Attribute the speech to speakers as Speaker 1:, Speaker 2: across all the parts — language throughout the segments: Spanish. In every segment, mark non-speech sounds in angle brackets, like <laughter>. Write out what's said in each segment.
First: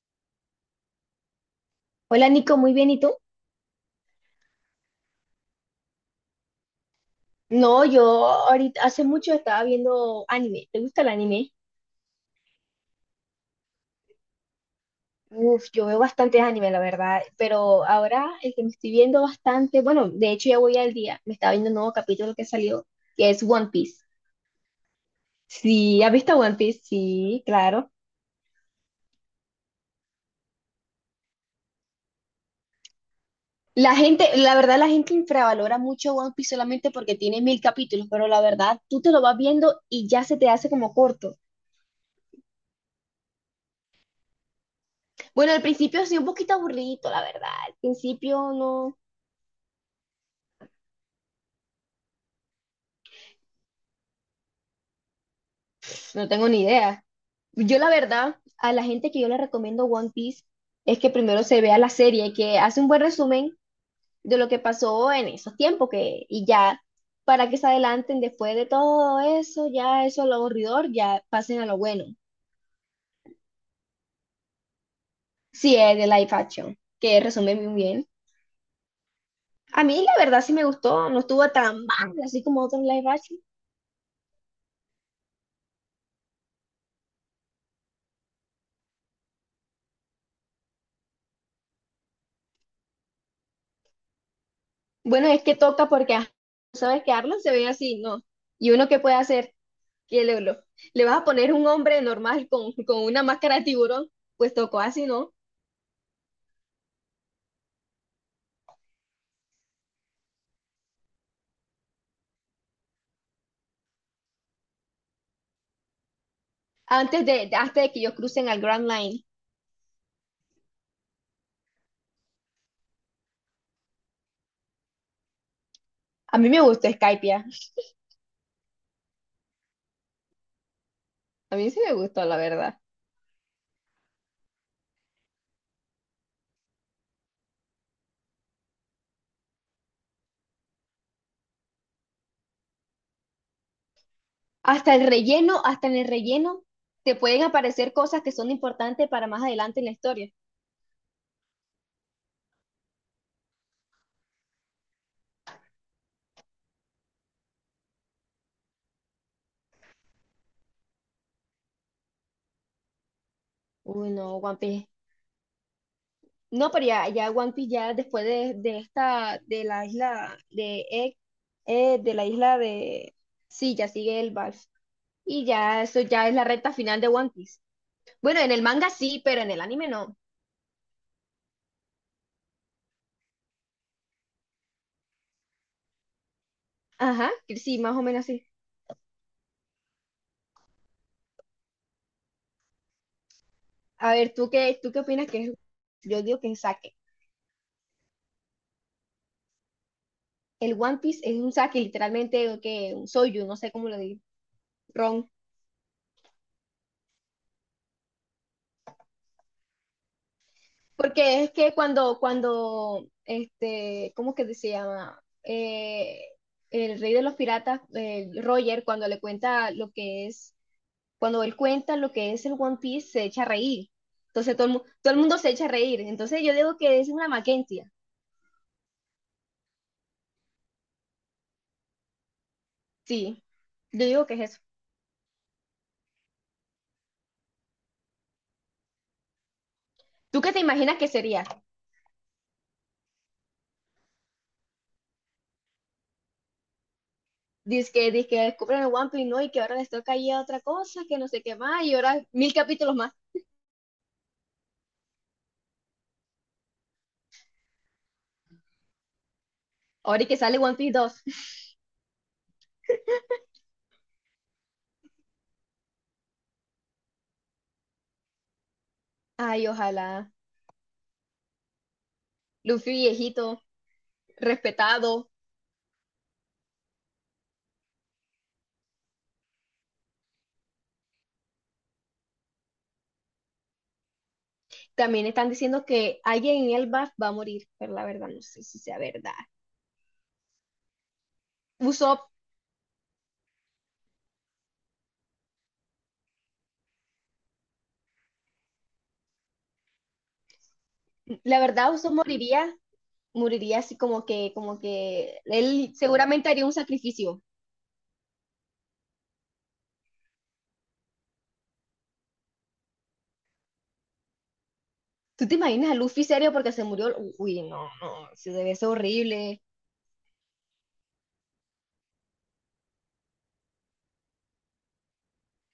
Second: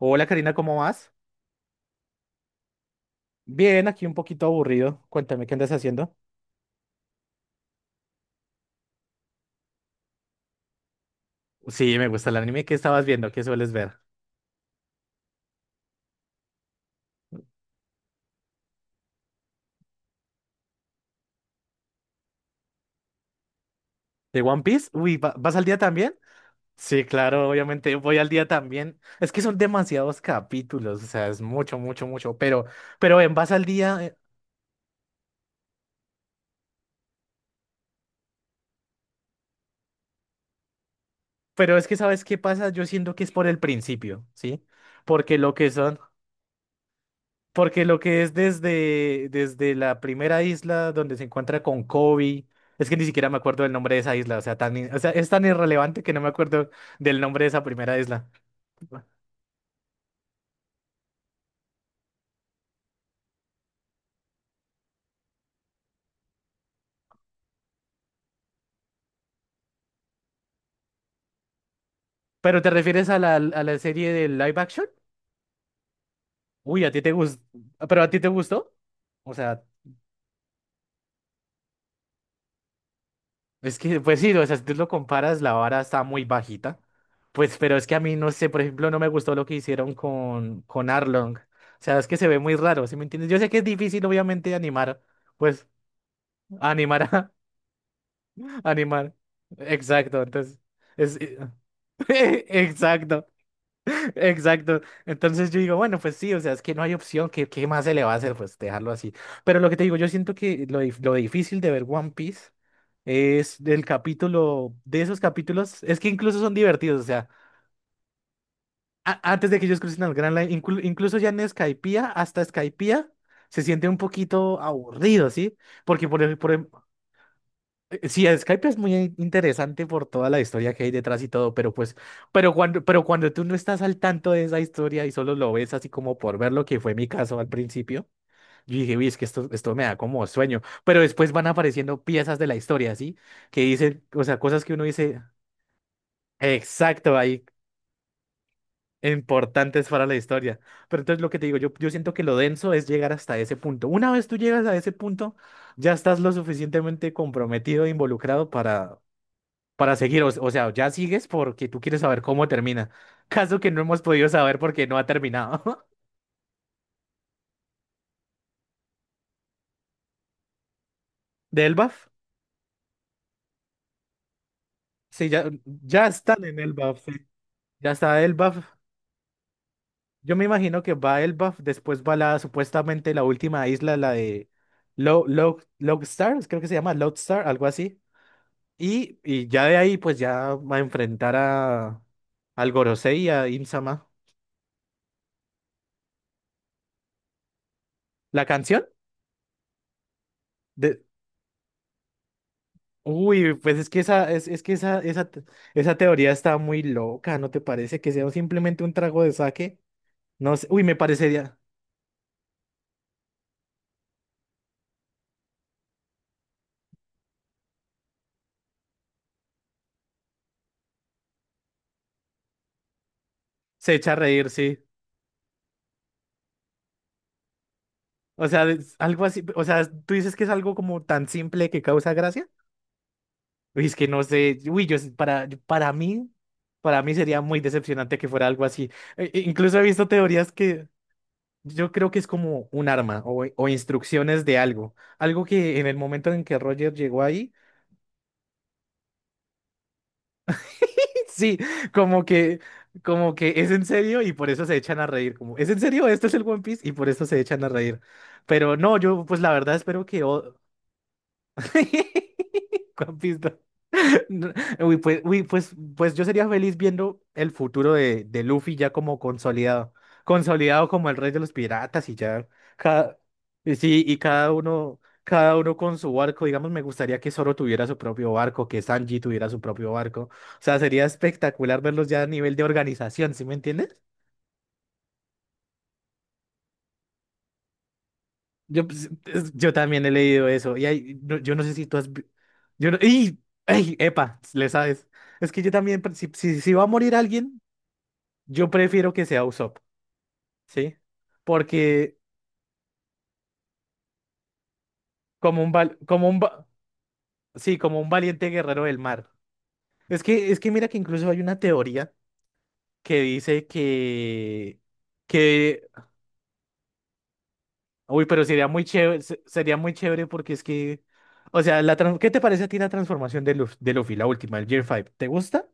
Speaker 1: Hola Karina, ¿cómo vas?
Speaker 2: Hola Nico, muy bien, ¿y tú?
Speaker 1: Bien, aquí un poquito aburrido. Cuéntame qué andas haciendo.
Speaker 2: No, yo ahorita hace mucho estaba viendo anime. ¿Te gusta el anime?
Speaker 1: Sí, me gusta el anime. ¿Qué estabas viendo? ¿Qué sueles ver?
Speaker 2: Uf, yo veo bastantes anime, la verdad, pero ahora el que me estoy viendo bastante, bueno, de hecho ya voy al día, me estaba viendo un nuevo capítulo que salió, que es One Piece.
Speaker 1: ¿De One Piece? Uy, ¿vas al día
Speaker 2: Sí, ¿has
Speaker 1: también?
Speaker 2: visto One Piece?
Speaker 1: Sí,
Speaker 2: Sí,
Speaker 1: claro,
Speaker 2: claro.
Speaker 1: obviamente voy al día también. Es que son demasiados capítulos, o sea, es mucho, mucho, mucho. Pero, ¿en vas al
Speaker 2: La
Speaker 1: día?
Speaker 2: gente, la verdad, la gente infravalora mucho One Piece solamente porque tiene mil capítulos, pero la verdad, tú te lo vas viendo y ya se te hace como corto.
Speaker 1: Pero es que, ¿sabes qué pasa? Yo siento que es por el principio, ¿sí? Porque
Speaker 2: Bueno,
Speaker 1: lo
Speaker 2: al
Speaker 1: que son.
Speaker 2: principio sí, un poquito aburrido, la verdad. Al
Speaker 1: Porque lo que es
Speaker 2: principio no.
Speaker 1: desde, la primera isla donde se encuentra con Kobe, es que ni siquiera me acuerdo del nombre de esa isla, o sea, tan, o sea, es tan irrelevante que no me
Speaker 2: No tengo ni
Speaker 1: acuerdo
Speaker 2: idea.
Speaker 1: del nombre de esa
Speaker 2: Yo la
Speaker 1: primera isla.
Speaker 2: verdad, a la gente que yo le recomiendo One Piece es que primero se vea la serie, que hace un buen resumen de lo que pasó en esos tiempos que, y ya para que se adelanten después de todo eso, ya eso lo aburridor, ya pasen a lo bueno.
Speaker 1: ¿Pero te refieres a la serie de live action?
Speaker 2: Sí, es de live action,
Speaker 1: Uy, a ti te
Speaker 2: que
Speaker 1: gustó,
Speaker 2: resume muy
Speaker 1: pero
Speaker 2: bien.
Speaker 1: a ti te gustó, o sea,
Speaker 2: A mí la verdad sí me gustó, no estuvo tan mal así como otros live action.
Speaker 1: es que, pues sí, o sea, si tú lo comparas, la vara está muy bajita, pues, pero es que a mí, no sé, por ejemplo, no me gustó lo que hicieron con Arlong, o sea, es que se ve muy raro, ¿sí me entiendes? Yo sé que es difícil, obviamente, animar,
Speaker 2: Bueno, es que
Speaker 1: pues,
Speaker 2: toca porque, ¿sabes
Speaker 1: animar
Speaker 2: que
Speaker 1: a...
Speaker 2: Arlong se ve así? No. ¿Y uno qué
Speaker 1: Animal.
Speaker 2: puede hacer?
Speaker 1: Exacto,
Speaker 2: que le, lo-
Speaker 1: entonces.
Speaker 2: Le
Speaker 1: Es,
Speaker 2: vas a poner un hombre
Speaker 1: <laughs>
Speaker 2: normal con una
Speaker 1: exacto,
Speaker 2: máscara de tiburón, pues
Speaker 1: exacto.
Speaker 2: tocó así, ¿no?
Speaker 1: Entonces yo digo, bueno, pues sí, o sea, es que no hay opción, ¿qué, qué más se le va a hacer? Pues dejarlo así. Pero lo que te digo, yo siento que lo difícil de ver One Piece es del capítulo, de esos capítulos, es que incluso son divertidos, o sea,
Speaker 2: Antes de que ellos crucen al Grand Line.
Speaker 1: antes de que ellos crucen al Grand Line, incluso ya en Skypiea, hasta Skypiea, se siente un poquito aburrido, ¿sí? Porque
Speaker 2: A mí me gustó Skypiea,
Speaker 1: Sí, Skype es muy interesante por toda la historia que hay detrás y todo,
Speaker 2: a mí
Speaker 1: pero
Speaker 2: sí me
Speaker 1: pues,
Speaker 2: gustó, la
Speaker 1: pero
Speaker 2: verdad.
Speaker 1: cuando, pero cuando tú no estás al tanto de esa historia y solo lo ves así como por ver lo que fue mi caso al principio, yo dije, uy, es que esto me da como sueño, pero después van apareciendo piezas de la historia, ¿sí? Que dicen, o sea, cosas que uno dice,
Speaker 2: Hasta en el relleno,
Speaker 1: exacto,
Speaker 2: te pueden
Speaker 1: ahí,
Speaker 2: aparecer cosas que son importantes para más adelante en
Speaker 1: importantes
Speaker 2: la
Speaker 1: para la
Speaker 2: historia.
Speaker 1: historia. Pero entonces lo que te digo, yo, siento que lo denso es llegar hasta ese punto. Una vez tú llegas a ese punto, ya estás lo suficientemente comprometido e involucrado para seguir. O sea, ya sigues porque tú quieres saber cómo termina. <laughs> Caso que no hemos
Speaker 2: Uy,
Speaker 1: podido
Speaker 2: no, One
Speaker 1: saber
Speaker 2: Piece.
Speaker 1: porque no ha terminado.
Speaker 2: No, pero ya, ya One Piece, ya después de, de la isla de Egg,
Speaker 1: <laughs> ¿De Elbaf?
Speaker 2: de la isla de... Sí, ya sigue el Vals.
Speaker 1: Sí,
Speaker 2: Y
Speaker 1: ya,
Speaker 2: ya, eso
Speaker 1: ya
Speaker 2: ya es la
Speaker 1: están en
Speaker 2: recta final
Speaker 1: Elbaf,
Speaker 2: de
Speaker 1: sí.
Speaker 2: One Piece.
Speaker 1: Ya está
Speaker 2: Bueno, en el
Speaker 1: Elbaf.
Speaker 2: manga sí, pero en el anime no.
Speaker 1: Yo me imagino que va Elbaf, después va la supuestamente la última isla, la de Logstar, creo que se llama
Speaker 2: Ajá,
Speaker 1: Logstar,
Speaker 2: que
Speaker 1: algo
Speaker 2: sí, más
Speaker 1: así.
Speaker 2: o menos así.
Speaker 1: Y ya de ahí, pues ya va a enfrentar a al Gorosei y a Im-sama.
Speaker 2: A ver, ¿tú qué opinas que es? Yo digo que es saque.
Speaker 1: La canción
Speaker 2: El One
Speaker 1: de,
Speaker 2: Piece es un saque, literalmente, o que un soyu,
Speaker 1: Uy,
Speaker 2: no sé
Speaker 1: pues
Speaker 2: cómo lo digo,
Speaker 1: es que esa,
Speaker 2: ron.
Speaker 1: esa, te- esa teoría está muy loca, ¿no te parece? Que sea simplemente un trago de saque. No sé. Uy, me
Speaker 2: Porque es
Speaker 1: parecería.
Speaker 2: que cuando, cuando, este, ¿cómo que se llama? El rey de los piratas, Roger, cuando le cuenta lo que es, cuando él cuenta lo que es el One Piece, se echa a reír.
Speaker 1: Se echa a reír,
Speaker 2: Entonces
Speaker 1: sí.
Speaker 2: todo el mundo se echa a reír. Entonces yo digo que es una Mackenzie.
Speaker 1: O sea, es algo así. O sea, tú dices que es algo como tan simple que causa gracia.
Speaker 2: Sí,
Speaker 1: Uy, es
Speaker 2: yo
Speaker 1: que no
Speaker 2: digo que es
Speaker 1: sé.
Speaker 2: eso.
Speaker 1: Uy, yo, para mí sería muy decepcionante que fuera algo así. E incluso he visto
Speaker 2: ¿Tú
Speaker 1: teorías
Speaker 2: qué te
Speaker 1: que
Speaker 2: imaginas que sería?
Speaker 1: yo creo que es como un arma o, instrucciones de algo. Algo que en el momento en que Roger llegó ahí.
Speaker 2: Dice que descubren el One Piece, ¿no? Y que ahora les toca ir a otra cosa, que
Speaker 1: <laughs>
Speaker 2: no sé qué
Speaker 1: Sí,
Speaker 2: más, y ahora
Speaker 1: como
Speaker 2: mil
Speaker 1: que,
Speaker 2: capítulos más.
Speaker 1: como que es en serio y por eso se echan a reír. Como, ¿es en serio? Esto es el One Piece y por eso se echan a reír. Pero no, yo pues la verdad espero que
Speaker 2: Ahora y que
Speaker 1: o-
Speaker 2: sale One Piece dos.
Speaker 1: <laughs> Juan Pisto. No, pues yo sería feliz viendo el futuro de Luffy ya como
Speaker 2: Ay,
Speaker 1: consolidado,
Speaker 2: ojalá.
Speaker 1: consolidado como el rey de los piratas y ya
Speaker 2: Luffy
Speaker 1: cada,
Speaker 2: viejito,
Speaker 1: y sí, y
Speaker 2: respetado.
Speaker 1: cada uno con su barco. Digamos, me gustaría que Zoro tuviera su propio barco, que Sanji tuviera su propio barco. O sea, sería espectacular verlos ya a nivel de organización, ¿sí me entiendes?
Speaker 2: También están diciendo que alguien en el BAF va a morir, pero la verdad no sé si
Speaker 1: Yo,
Speaker 2: sea
Speaker 1: pues,
Speaker 2: verdad.
Speaker 1: yo también he leído eso. Y hay, yo no sé si tú has, vi-
Speaker 2: Usopp,
Speaker 1: Yo no- ¡Ey! ¡Ey! ¡Epa! Le sabes. Es que yo también, si va a morir alguien, yo prefiero que sea Usopp, ¿sí?
Speaker 2: la verdad Usopp
Speaker 1: Porque
Speaker 2: moriría, moriría así como que
Speaker 1: como un,
Speaker 2: él
Speaker 1: val- como un,
Speaker 2: seguramente haría
Speaker 1: va-
Speaker 2: un sacrificio.
Speaker 1: sí, como un valiente guerrero del mar. Es que mira que incluso hay una teoría que dice
Speaker 2: ¿Tú te
Speaker 1: que,
Speaker 2: imaginas a Luffy serio porque se murió? Uy, no, no,
Speaker 1: pero
Speaker 2: se
Speaker 1: sería
Speaker 2: debe
Speaker 1: muy
Speaker 2: ser
Speaker 1: chévere, se-
Speaker 2: horrible.
Speaker 1: sería muy chévere porque es que, o sea, ¿qué te parece a ti la transformación de Luffy, la última, el Gear 5? ¿Te gusta?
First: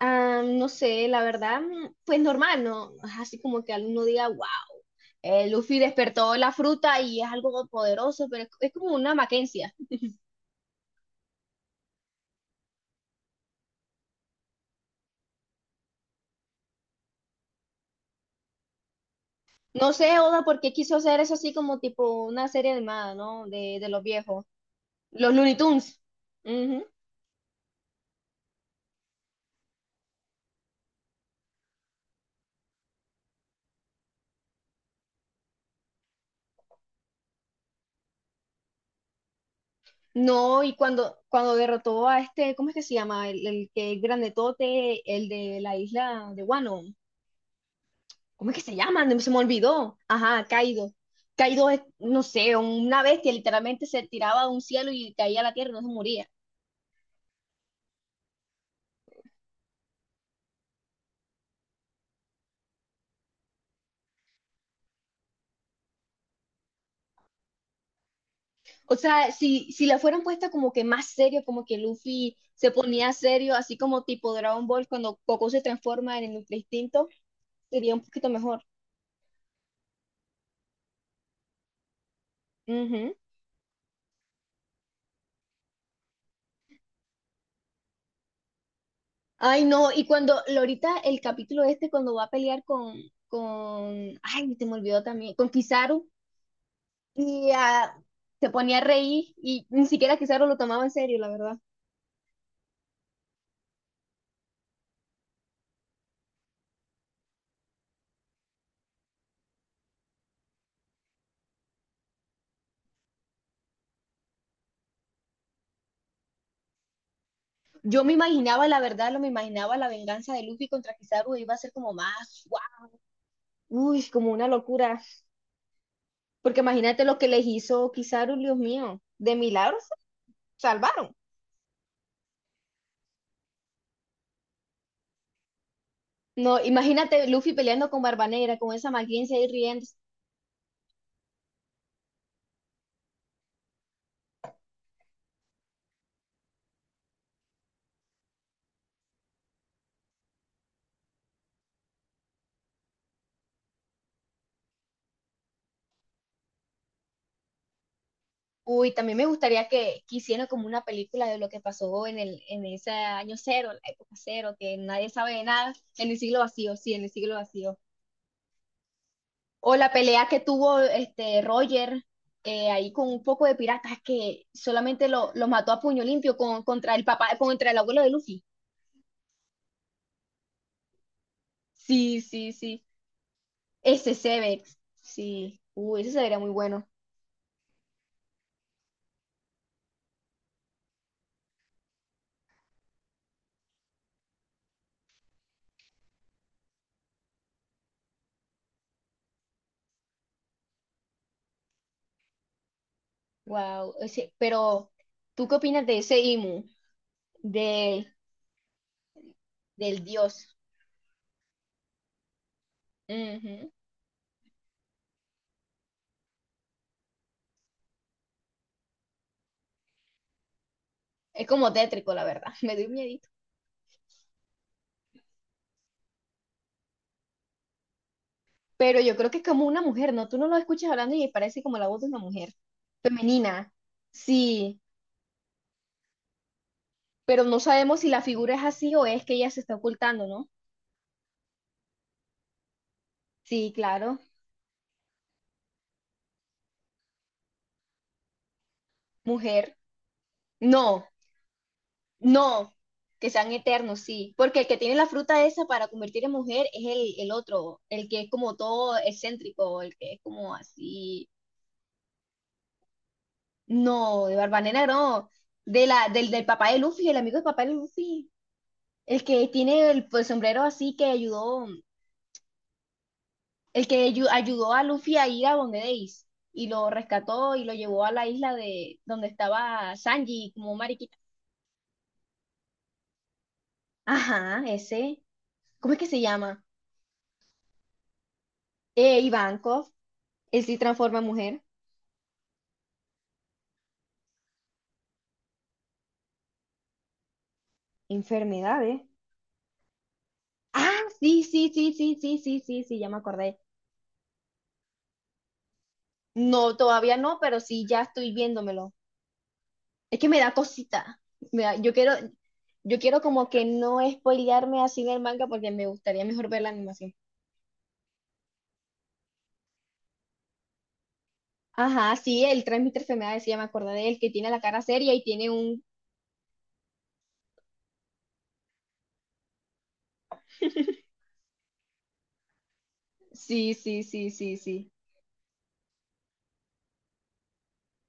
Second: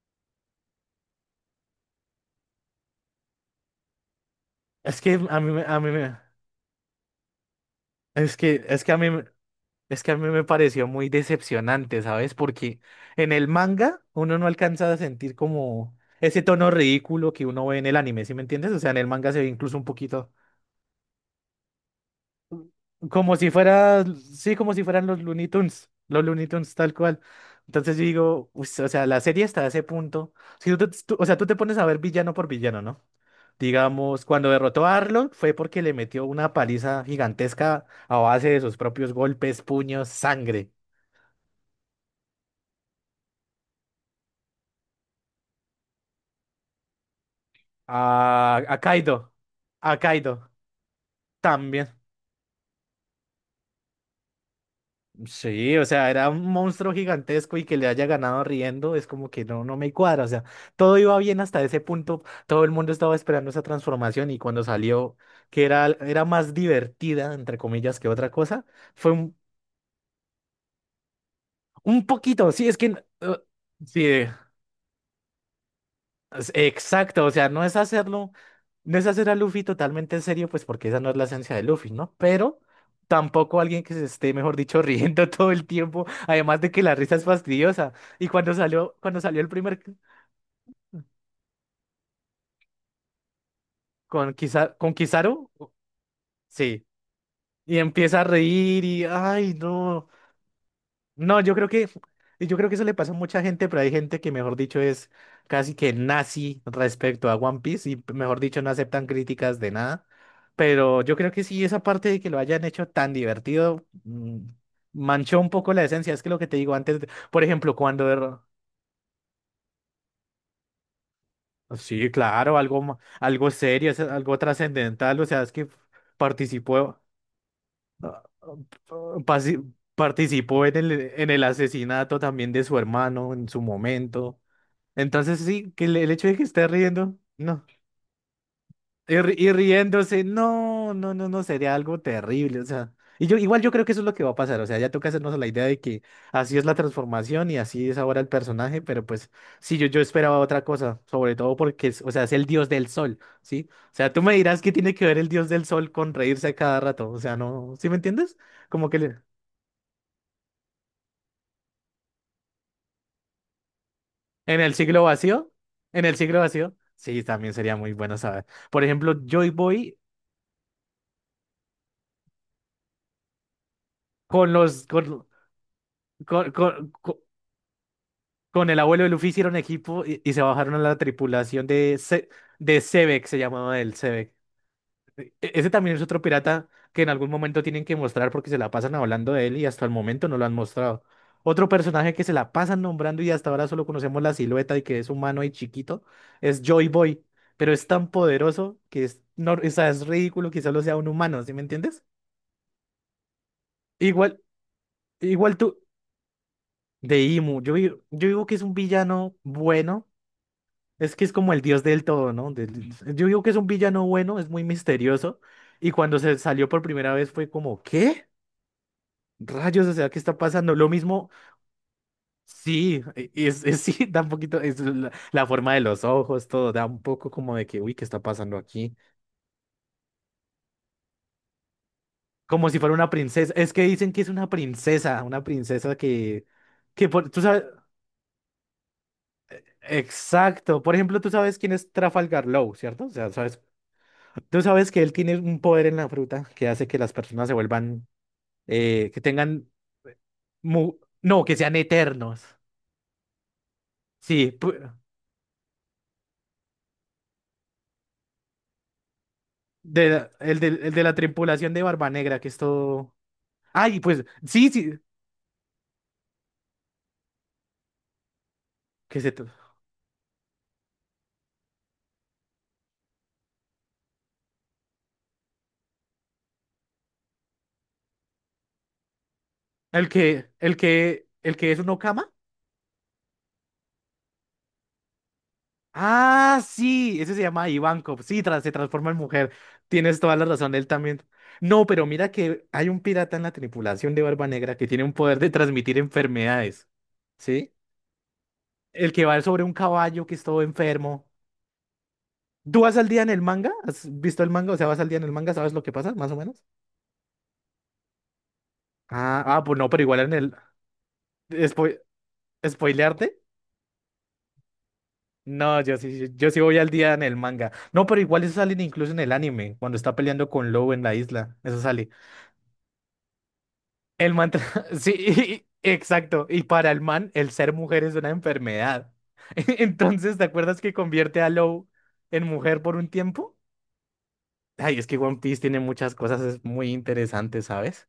Speaker 2: Ah, no sé, la verdad, pues normal, ¿no? Es así como que alguno diga, wow,
Speaker 1: Es que a mí, me- a
Speaker 2: Luffy
Speaker 1: mí me,
Speaker 2: despertó la fruta y es algo poderoso,
Speaker 1: es
Speaker 2: pero
Speaker 1: que,
Speaker 2: es
Speaker 1: es que
Speaker 2: como
Speaker 1: a mí,
Speaker 2: una
Speaker 1: me-
Speaker 2: Mackenzie.
Speaker 1: es que a mí me pareció muy decepcionante, ¿sabes? Porque en el manga uno no alcanza a sentir como ese tono ridículo que uno ve en el anime, ¿sí me entiendes? O sea, en el manga se ve incluso un
Speaker 2: No sé,
Speaker 1: poquito
Speaker 2: Oda, por qué quiso hacer eso así como tipo una serie animada,
Speaker 1: como
Speaker 2: ¿no?
Speaker 1: si
Speaker 2: De los
Speaker 1: fuera,
Speaker 2: viejos,
Speaker 1: sí, como si fueran
Speaker 2: los Looney Tunes.
Speaker 1: Los Looney Tunes
Speaker 2: Ujú.
Speaker 1: tal cual. Entonces yo digo, "Uy, o sea, la serie está a ese punto. Si o sea, tú te pones a ver villano por villano, ¿no? Digamos, cuando derrotó a Arlong fue porque le metió una paliza gigantesca a base de sus propios golpes, puños,
Speaker 2: No,
Speaker 1: sangre.
Speaker 2: y cuando derrotó a este, ¿cómo es que se llama? El que es grandetote, el de la isla de Wano. ¿Cómo es
Speaker 1: A,
Speaker 2: que se
Speaker 1: a
Speaker 2: llama? No, se
Speaker 1: Kaido.
Speaker 2: me
Speaker 1: A
Speaker 2: olvidó. Ajá,
Speaker 1: Kaido
Speaker 2: Kaido. Kaido es,
Speaker 1: también.
Speaker 2: no sé, una bestia, literalmente se tiraba de un cielo y caía a la tierra y
Speaker 1: Sí,
Speaker 2: no
Speaker 1: o
Speaker 2: se
Speaker 1: sea, era
Speaker 2: moría.
Speaker 1: un monstruo gigantesco y que le haya ganado riendo es como que no, no me cuadra. O sea, todo iba bien hasta ese punto. Todo el mundo estaba esperando esa transformación y cuando salió, que era, más divertida, entre comillas, que otra cosa,
Speaker 2: O
Speaker 1: fue
Speaker 2: sea,
Speaker 1: un,
Speaker 2: si la fueran puesta como que más serio, como que
Speaker 1: un
Speaker 2: Luffy
Speaker 1: poquito. Sí,
Speaker 2: se
Speaker 1: es que...
Speaker 2: ponía
Speaker 1: eh,
Speaker 2: serio, así como
Speaker 1: sí.
Speaker 2: tipo Dragon Ball, cuando Goku se transforma en el Ultra Instinto,
Speaker 1: Exacto, o sea, no es
Speaker 2: sería un poquito
Speaker 1: hacerlo,
Speaker 2: mejor.
Speaker 1: no es hacer a Luffy totalmente en serio, pues porque esa no es la esencia de Luffy, ¿no? Pero
Speaker 2: Ujú.
Speaker 1: tampoco alguien que se esté, mejor dicho, <laughs> riendo todo el tiempo, además de que la risa es fastidiosa. Y cuando salió, el
Speaker 2: Ay,
Speaker 1: primer
Speaker 2: no, ahorita el capítulo este, cuando va a pelear con,
Speaker 1: con
Speaker 2: ay, se me olvidó también, con
Speaker 1: Kizaru,
Speaker 2: Kizaru.
Speaker 1: sí,
Speaker 2: Y
Speaker 1: y empieza a
Speaker 2: se ponía a
Speaker 1: reír y,
Speaker 2: reír
Speaker 1: ay,
Speaker 2: y ni
Speaker 1: no.
Speaker 2: siquiera Kizaru lo tomaba en serio, la
Speaker 1: No, yo
Speaker 2: verdad.
Speaker 1: creo que, yo creo que eso le pasa a mucha gente, pero hay gente que, mejor dicho, es casi que nazi respecto a One Piece y, mejor dicho, no aceptan críticas de nada. Pero yo creo que sí, esa parte de que lo hayan hecho tan divertido, manchó un poco la esencia. Es que lo que te digo antes, por ejemplo,
Speaker 2: Yo
Speaker 1: cuando...
Speaker 2: me
Speaker 1: er-
Speaker 2: imaginaba, la verdad, lo me imaginaba la venganza de Luffy contra Kizaru iba a ser como
Speaker 1: Sí,
Speaker 2: más,
Speaker 1: claro,
Speaker 2: guau,
Speaker 1: algo, algo serio, es
Speaker 2: uy, como
Speaker 1: algo
Speaker 2: una locura.
Speaker 1: trascendental, o sea, es que
Speaker 2: Porque
Speaker 1: participó,
Speaker 2: imagínate lo que les hizo
Speaker 1: ah,
Speaker 2: Kizaru,
Speaker 1: ah,
Speaker 2: Dios mío, de
Speaker 1: pasi-
Speaker 2: milagros
Speaker 1: participó en el,
Speaker 2: salvaron.
Speaker 1: en el asesinato también de su hermano en su momento. Entonces sí, que el hecho de que
Speaker 2: No,
Speaker 1: esté riendo,
Speaker 2: imagínate Luffy
Speaker 1: no.
Speaker 2: peleando con Barba Negra, con esa
Speaker 1: Y, ri-
Speaker 2: malicia y
Speaker 1: y
Speaker 2: riendo.
Speaker 1: riéndose, no, no, no, no, sería algo terrible, o sea. Y yo, igual yo creo que eso es lo que va a pasar, o sea, ya toca hacernos a la idea de que así es la transformación y así es ahora el personaje, pero pues sí, yo esperaba otra cosa, sobre todo porque, o sea, es el dios del sol, ¿sí? O sea, tú me dirás que tiene que ver el dios del sol con reírse a cada rato, o sea, no, ¿sí me entiendes? Como
Speaker 2: Uy,
Speaker 1: que
Speaker 2: también me gustaría que hicieran como una película de lo que pasó en el, en ese año cero, la época cero,
Speaker 1: en el
Speaker 2: que
Speaker 1: siglo
Speaker 2: nadie sabe de
Speaker 1: vacío,
Speaker 2: nada,
Speaker 1: en
Speaker 2: en
Speaker 1: el
Speaker 2: el
Speaker 1: siglo
Speaker 2: siglo
Speaker 1: vacío,
Speaker 2: vacío, sí, en el
Speaker 1: sí,
Speaker 2: siglo
Speaker 1: también sería
Speaker 2: vacío.
Speaker 1: muy bueno saber. Por ejemplo, Joy
Speaker 2: O la
Speaker 1: Boy.
Speaker 2: pelea que tuvo este Roger ahí con un poco de piratas que
Speaker 1: Con los
Speaker 2: solamente lo mató a puño limpio
Speaker 1: con,
Speaker 2: con,
Speaker 1: con,
Speaker 2: contra el
Speaker 1: con-
Speaker 2: papá, contra el abuelo de Luffy.
Speaker 1: con el abuelo de Luffy hicieron equipo y se bajaron a la tripulación de
Speaker 2: Sí,
Speaker 1: Se-
Speaker 2: sí,
Speaker 1: de
Speaker 2: sí.
Speaker 1: Sebek, se llamaba el
Speaker 2: Ese
Speaker 1: Sebek.
Speaker 2: Sevex. Sí.
Speaker 1: Ese también es
Speaker 2: Ese
Speaker 1: otro
Speaker 2: sería muy
Speaker 1: pirata
Speaker 2: bueno.
Speaker 1: que en algún momento tienen que mostrar porque se la pasan hablando de él y hasta el momento no lo han mostrado. Otro personaje que se la pasan nombrando y hasta ahora solo conocemos la silueta y que es humano y chiquito es Joy Boy, pero es tan poderoso que es, no, o sea, es ridículo que solo sea un humano, ¿sí me entiendes?
Speaker 2: Wow. Ese,
Speaker 1: Igual,
Speaker 2: pero, ¿tú qué
Speaker 1: igual tú.
Speaker 2: opinas de ese Imu?
Speaker 1: De Imu, yo, digo-
Speaker 2: De,
Speaker 1: yo digo que es un villano
Speaker 2: del
Speaker 1: bueno,
Speaker 2: dios.
Speaker 1: es que es como el dios del todo, ¿no? Del- yo digo que es un
Speaker 2: Ujú.
Speaker 1: villano bueno, es muy misterioso, y cuando se salió por primera vez fue como, ¿qué? Rayos, o sea, ¿qué está pasando? Lo mismo,
Speaker 2: Es como tétrico, la verdad. <laughs> Me dio
Speaker 1: sí,
Speaker 2: miedito.
Speaker 1: <laughs> sí, da un poquito, es la, forma de los ojos, todo, da un poco como de que, ¿qué está pasando aquí?
Speaker 2: Pero yo creo que es como una mujer, ¿no? Tú no lo escuchas hablando y parece como la voz de una mujer.
Speaker 1: Como si fuera una princesa, es
Speaker 2: Femenina.
Speaker 1: que dicen que es
Speaker 2: Sí.
Speaker 1: una princesa que por, tú
Speaker 2: Pero no
Speaker 1: sabes,
Speaker 2: sabemos si la figura es así o es que ella se está ocultando, ¿no?
Speaker 1: exacto, por ejemplo, tú sabes quién es Trafalgar Law, ¿cierto? O sea, sabes
Speaker 2: Sí, claro,
Speaker 1: tú sabes que él tiene un poder en la fruta que hace que las personas se vuelvan, que tengan,
Speaker 2: mujer. No,
Speaker 1: no, que sean eternos.
Speaker 2: no, que sean eternos, sí,
Speaker 1: Sí,
Speaker 2: porque el
Speaker 1: pu-
Speaker 2: que tiene la fruta esa para convertir en mujer es el otro, el que es como todo excéntrico, el
Speaker 1: de,
Speaker 2: que es
Speaker 1: la-
Speaker 2: como
Speaker 1: el de la
Speaker 2: así.
Speaker 1: tripulación de Barba Negra, que es todo.
Speaker 2: No,
Speaker 1: Ay, pues,
Speaker 2: de
Speaker 1: sí,
Speaker 2: Barbanena
Speaker 1: sí,
Speaker 2: no, del, del papá de Luffy, el amigo del papá de Luffy,
Speaker 1: que
Speaker 2: el
Speaker 1: se... to-
Speaker 2: que tiene el sombrero así que ayudó. Ayudó a Luffy a ir a donde Ace y lo rescató y lo llevó a la isla de donde estaba
Speaker 1: El que,
Speaker 2: Sanji como
Speaker 1: el
Speaker 2: mariquita.
Speaker 1: que, el que es un Okama.
Speaker 2: Ajá, ese. ¿Cómo es que se
Speaker 1: Ah,
Speaker 2: llama?
Speaker 1: sí, ese se llama Ivankov. Sí, se transforma en mujer.
Speaker 2: Ivankov.
Speaker 1: Tienes toda la
Speaker 2: Él
Speaker 1: razón,
Speaker 2: sí
Speaker 1: él
Speaker 2: transforma
Speaker 1: también.
Speaker 2: en mujer.
Speaker 1: No, pero mira que hay un pirata en la tripulación de Barba Negra que tiene un poder de transmitir enfermedades. ¿Sí?
Speaker 2: Enfermedades.
Speaker 1: El que va sobre un caballo que es todo
Speaker 2: Ah,
Speaker 1: enfermo.
Speaker 2: sí, sí, sí, sí, sí, sí,
Speaker 1: ¿Tú
Speaker 2: sí,
Speaker 1: vas
Speaker 2: sí,
Speaker 1: al
Speaker 2: ya me
Speaker 1: día en el
Speaker 2: acordé.
Speaker 1: manga? ¿Has visto el manga? O sea, vas al día en el manga, ¿sabes lo que pasa, más o menos?
Speaker 2: No, todavía no, pero sí, ya estoy viéndomelo.
Speaker 1: Ah, ah, pues no, pero
Speaker 2: Es
Speaker 1: igual
Speaker 2: que
Speaker 1: en
Speaker 2: me da
Speaker 1: el...
Speaker 2: cosita. Yo
Speaker 1: ¿Spo-
Speaker 2: quiero, yo quiero
Speaker 1: ¿Spoilearte?
Speaker 2: como que no spoilearme así en el manga porque
Speaker 1: No,
Speaker 2: me
Speaker 1: yo
Speaker 2: gustaría
Speaker 1: sí, sí,
Speaker 2: mejor
Speaker 1: yo sí
Speaker 2: ver la
Speaker 1: voy al día
Speaker 2: animación.
Speaker 1: en el manga. No, pero igual eso sale incluso en el anime, cuando está peleando con Lou en la isla. Eso sale.
Speaker 2: Ajá, sí, el transmitter se me decía, me acordé de él, que
Speaker 1: El man...
Speaker 2: tiene la cara
Speaker 1: tra- <laughs> Sí,
Speaker 2: seria y tiene un...
Speaker 1: exacto. Y para el man, el ser mujer es una enfermedad. <laughs> Entonces, ¿te acuerdas que convierte a Lou en mujer por un tiempo?
Speaker 2: Sí, sí, sí, sí, sí.
Speaker 1: Ay, es que One Piece tiene muchas cosas es muy interesantes, ¿sabes?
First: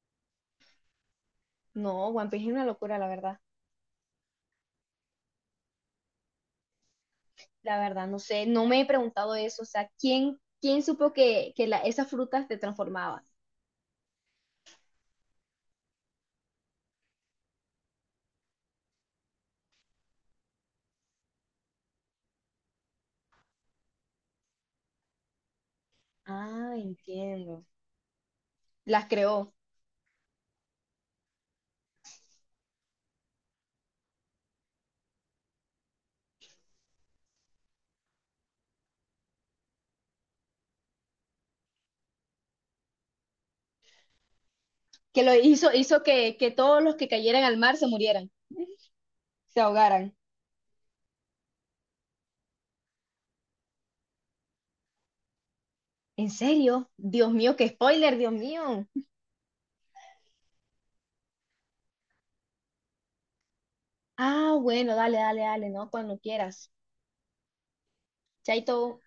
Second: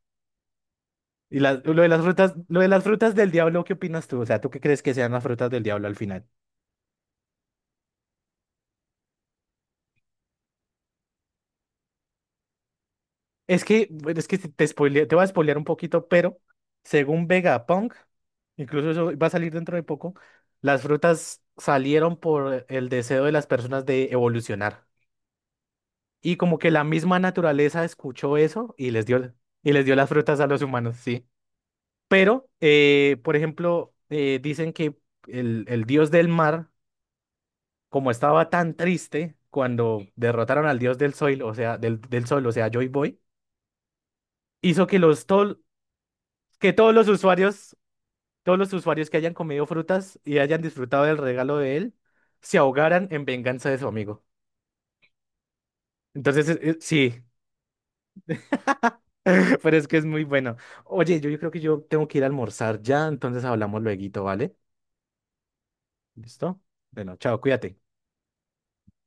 Speaker 1: Y lo de las
Speaker 2: No, One
Speaker 1: frutas,
Speaker 2: Piece es
Speaker 1: lo
Speaker 2: una
Speaker 1: de las
Speaker 2: locura, la
Speaker 1: frutas del
Speaker 2: verdad.
Speaker 1: diablo, ¿qué opinas tú? O sea, ¿tú qué crees que sean las frutas del diablo al final?
Speaker 2: La verdad, no sé, no me he preguntado eso. O sea, ¿quién supo que, esas frutas te transformaban?
Speaker 1: Es que, bueno, es que te voy a spoilear un poquito, pero según Vegapunk, incluso eso va a salir dentro de poco, las frutas salieron por el deseo de las personas de evolucionar. Y como que
Speaker 2: Ah,
Speaker 1: la misma
Speaker 2: entiendo.
Speaker 1: naturaleza escuchó eso y les
Speaker 2: Las
Speaker 1: dio,
Speaker 2: creó.
Speaker 1: y les dio las frutas a los humanos, sí. Pero, por ejemplo, dicen que el, dios del mar, como estaba tan triste cuando derrotaron al dios del sol, o sea, del, sol, o sea, Joy Boy, hizo que
Speaker 2: Que
Speaker 1: los
Speaker 2: lo
Speaker 1: tol-
Speaker 2: hizo, hizo que
Speaker 1: que
Speaker 2: todos
Speaker 1: todos
Speaker 2: los que
Speaker 1: los
Speaker 2: cayeran al
Speaker 1: usuarios,
Speaker 2: mar se murieran,
Speaker 1: todos los usuarios que hayan
Speaker 2: se
Speaker 1: comido
Speaker 2: ahogaran.
Speaker 1: frutas y hayan disfrutado del regalo de él, se ahogaran en venganza de su amigo.
Speaker 2: ¿En
Speaker 1: Entonces,
Speaker 2: serio?
Speaker 1: sí,
Speaker 2: Dios mío, qué spoiler, Dios mío.
Speaker 1: <laughs> pero es que es muy bueno. Oye, yo, creo que yo tengo que ir a almorzar ya, entonces hablamos lueguito, ¿vale?
Speaker 2: Ah, bueno, dale, ¿no? Cuando
Speaker 1: ¿Listo?
Speaker 2: quieras.
Speaker 1: Bueno, chao, cuídate.
Speaker 2: Chaito.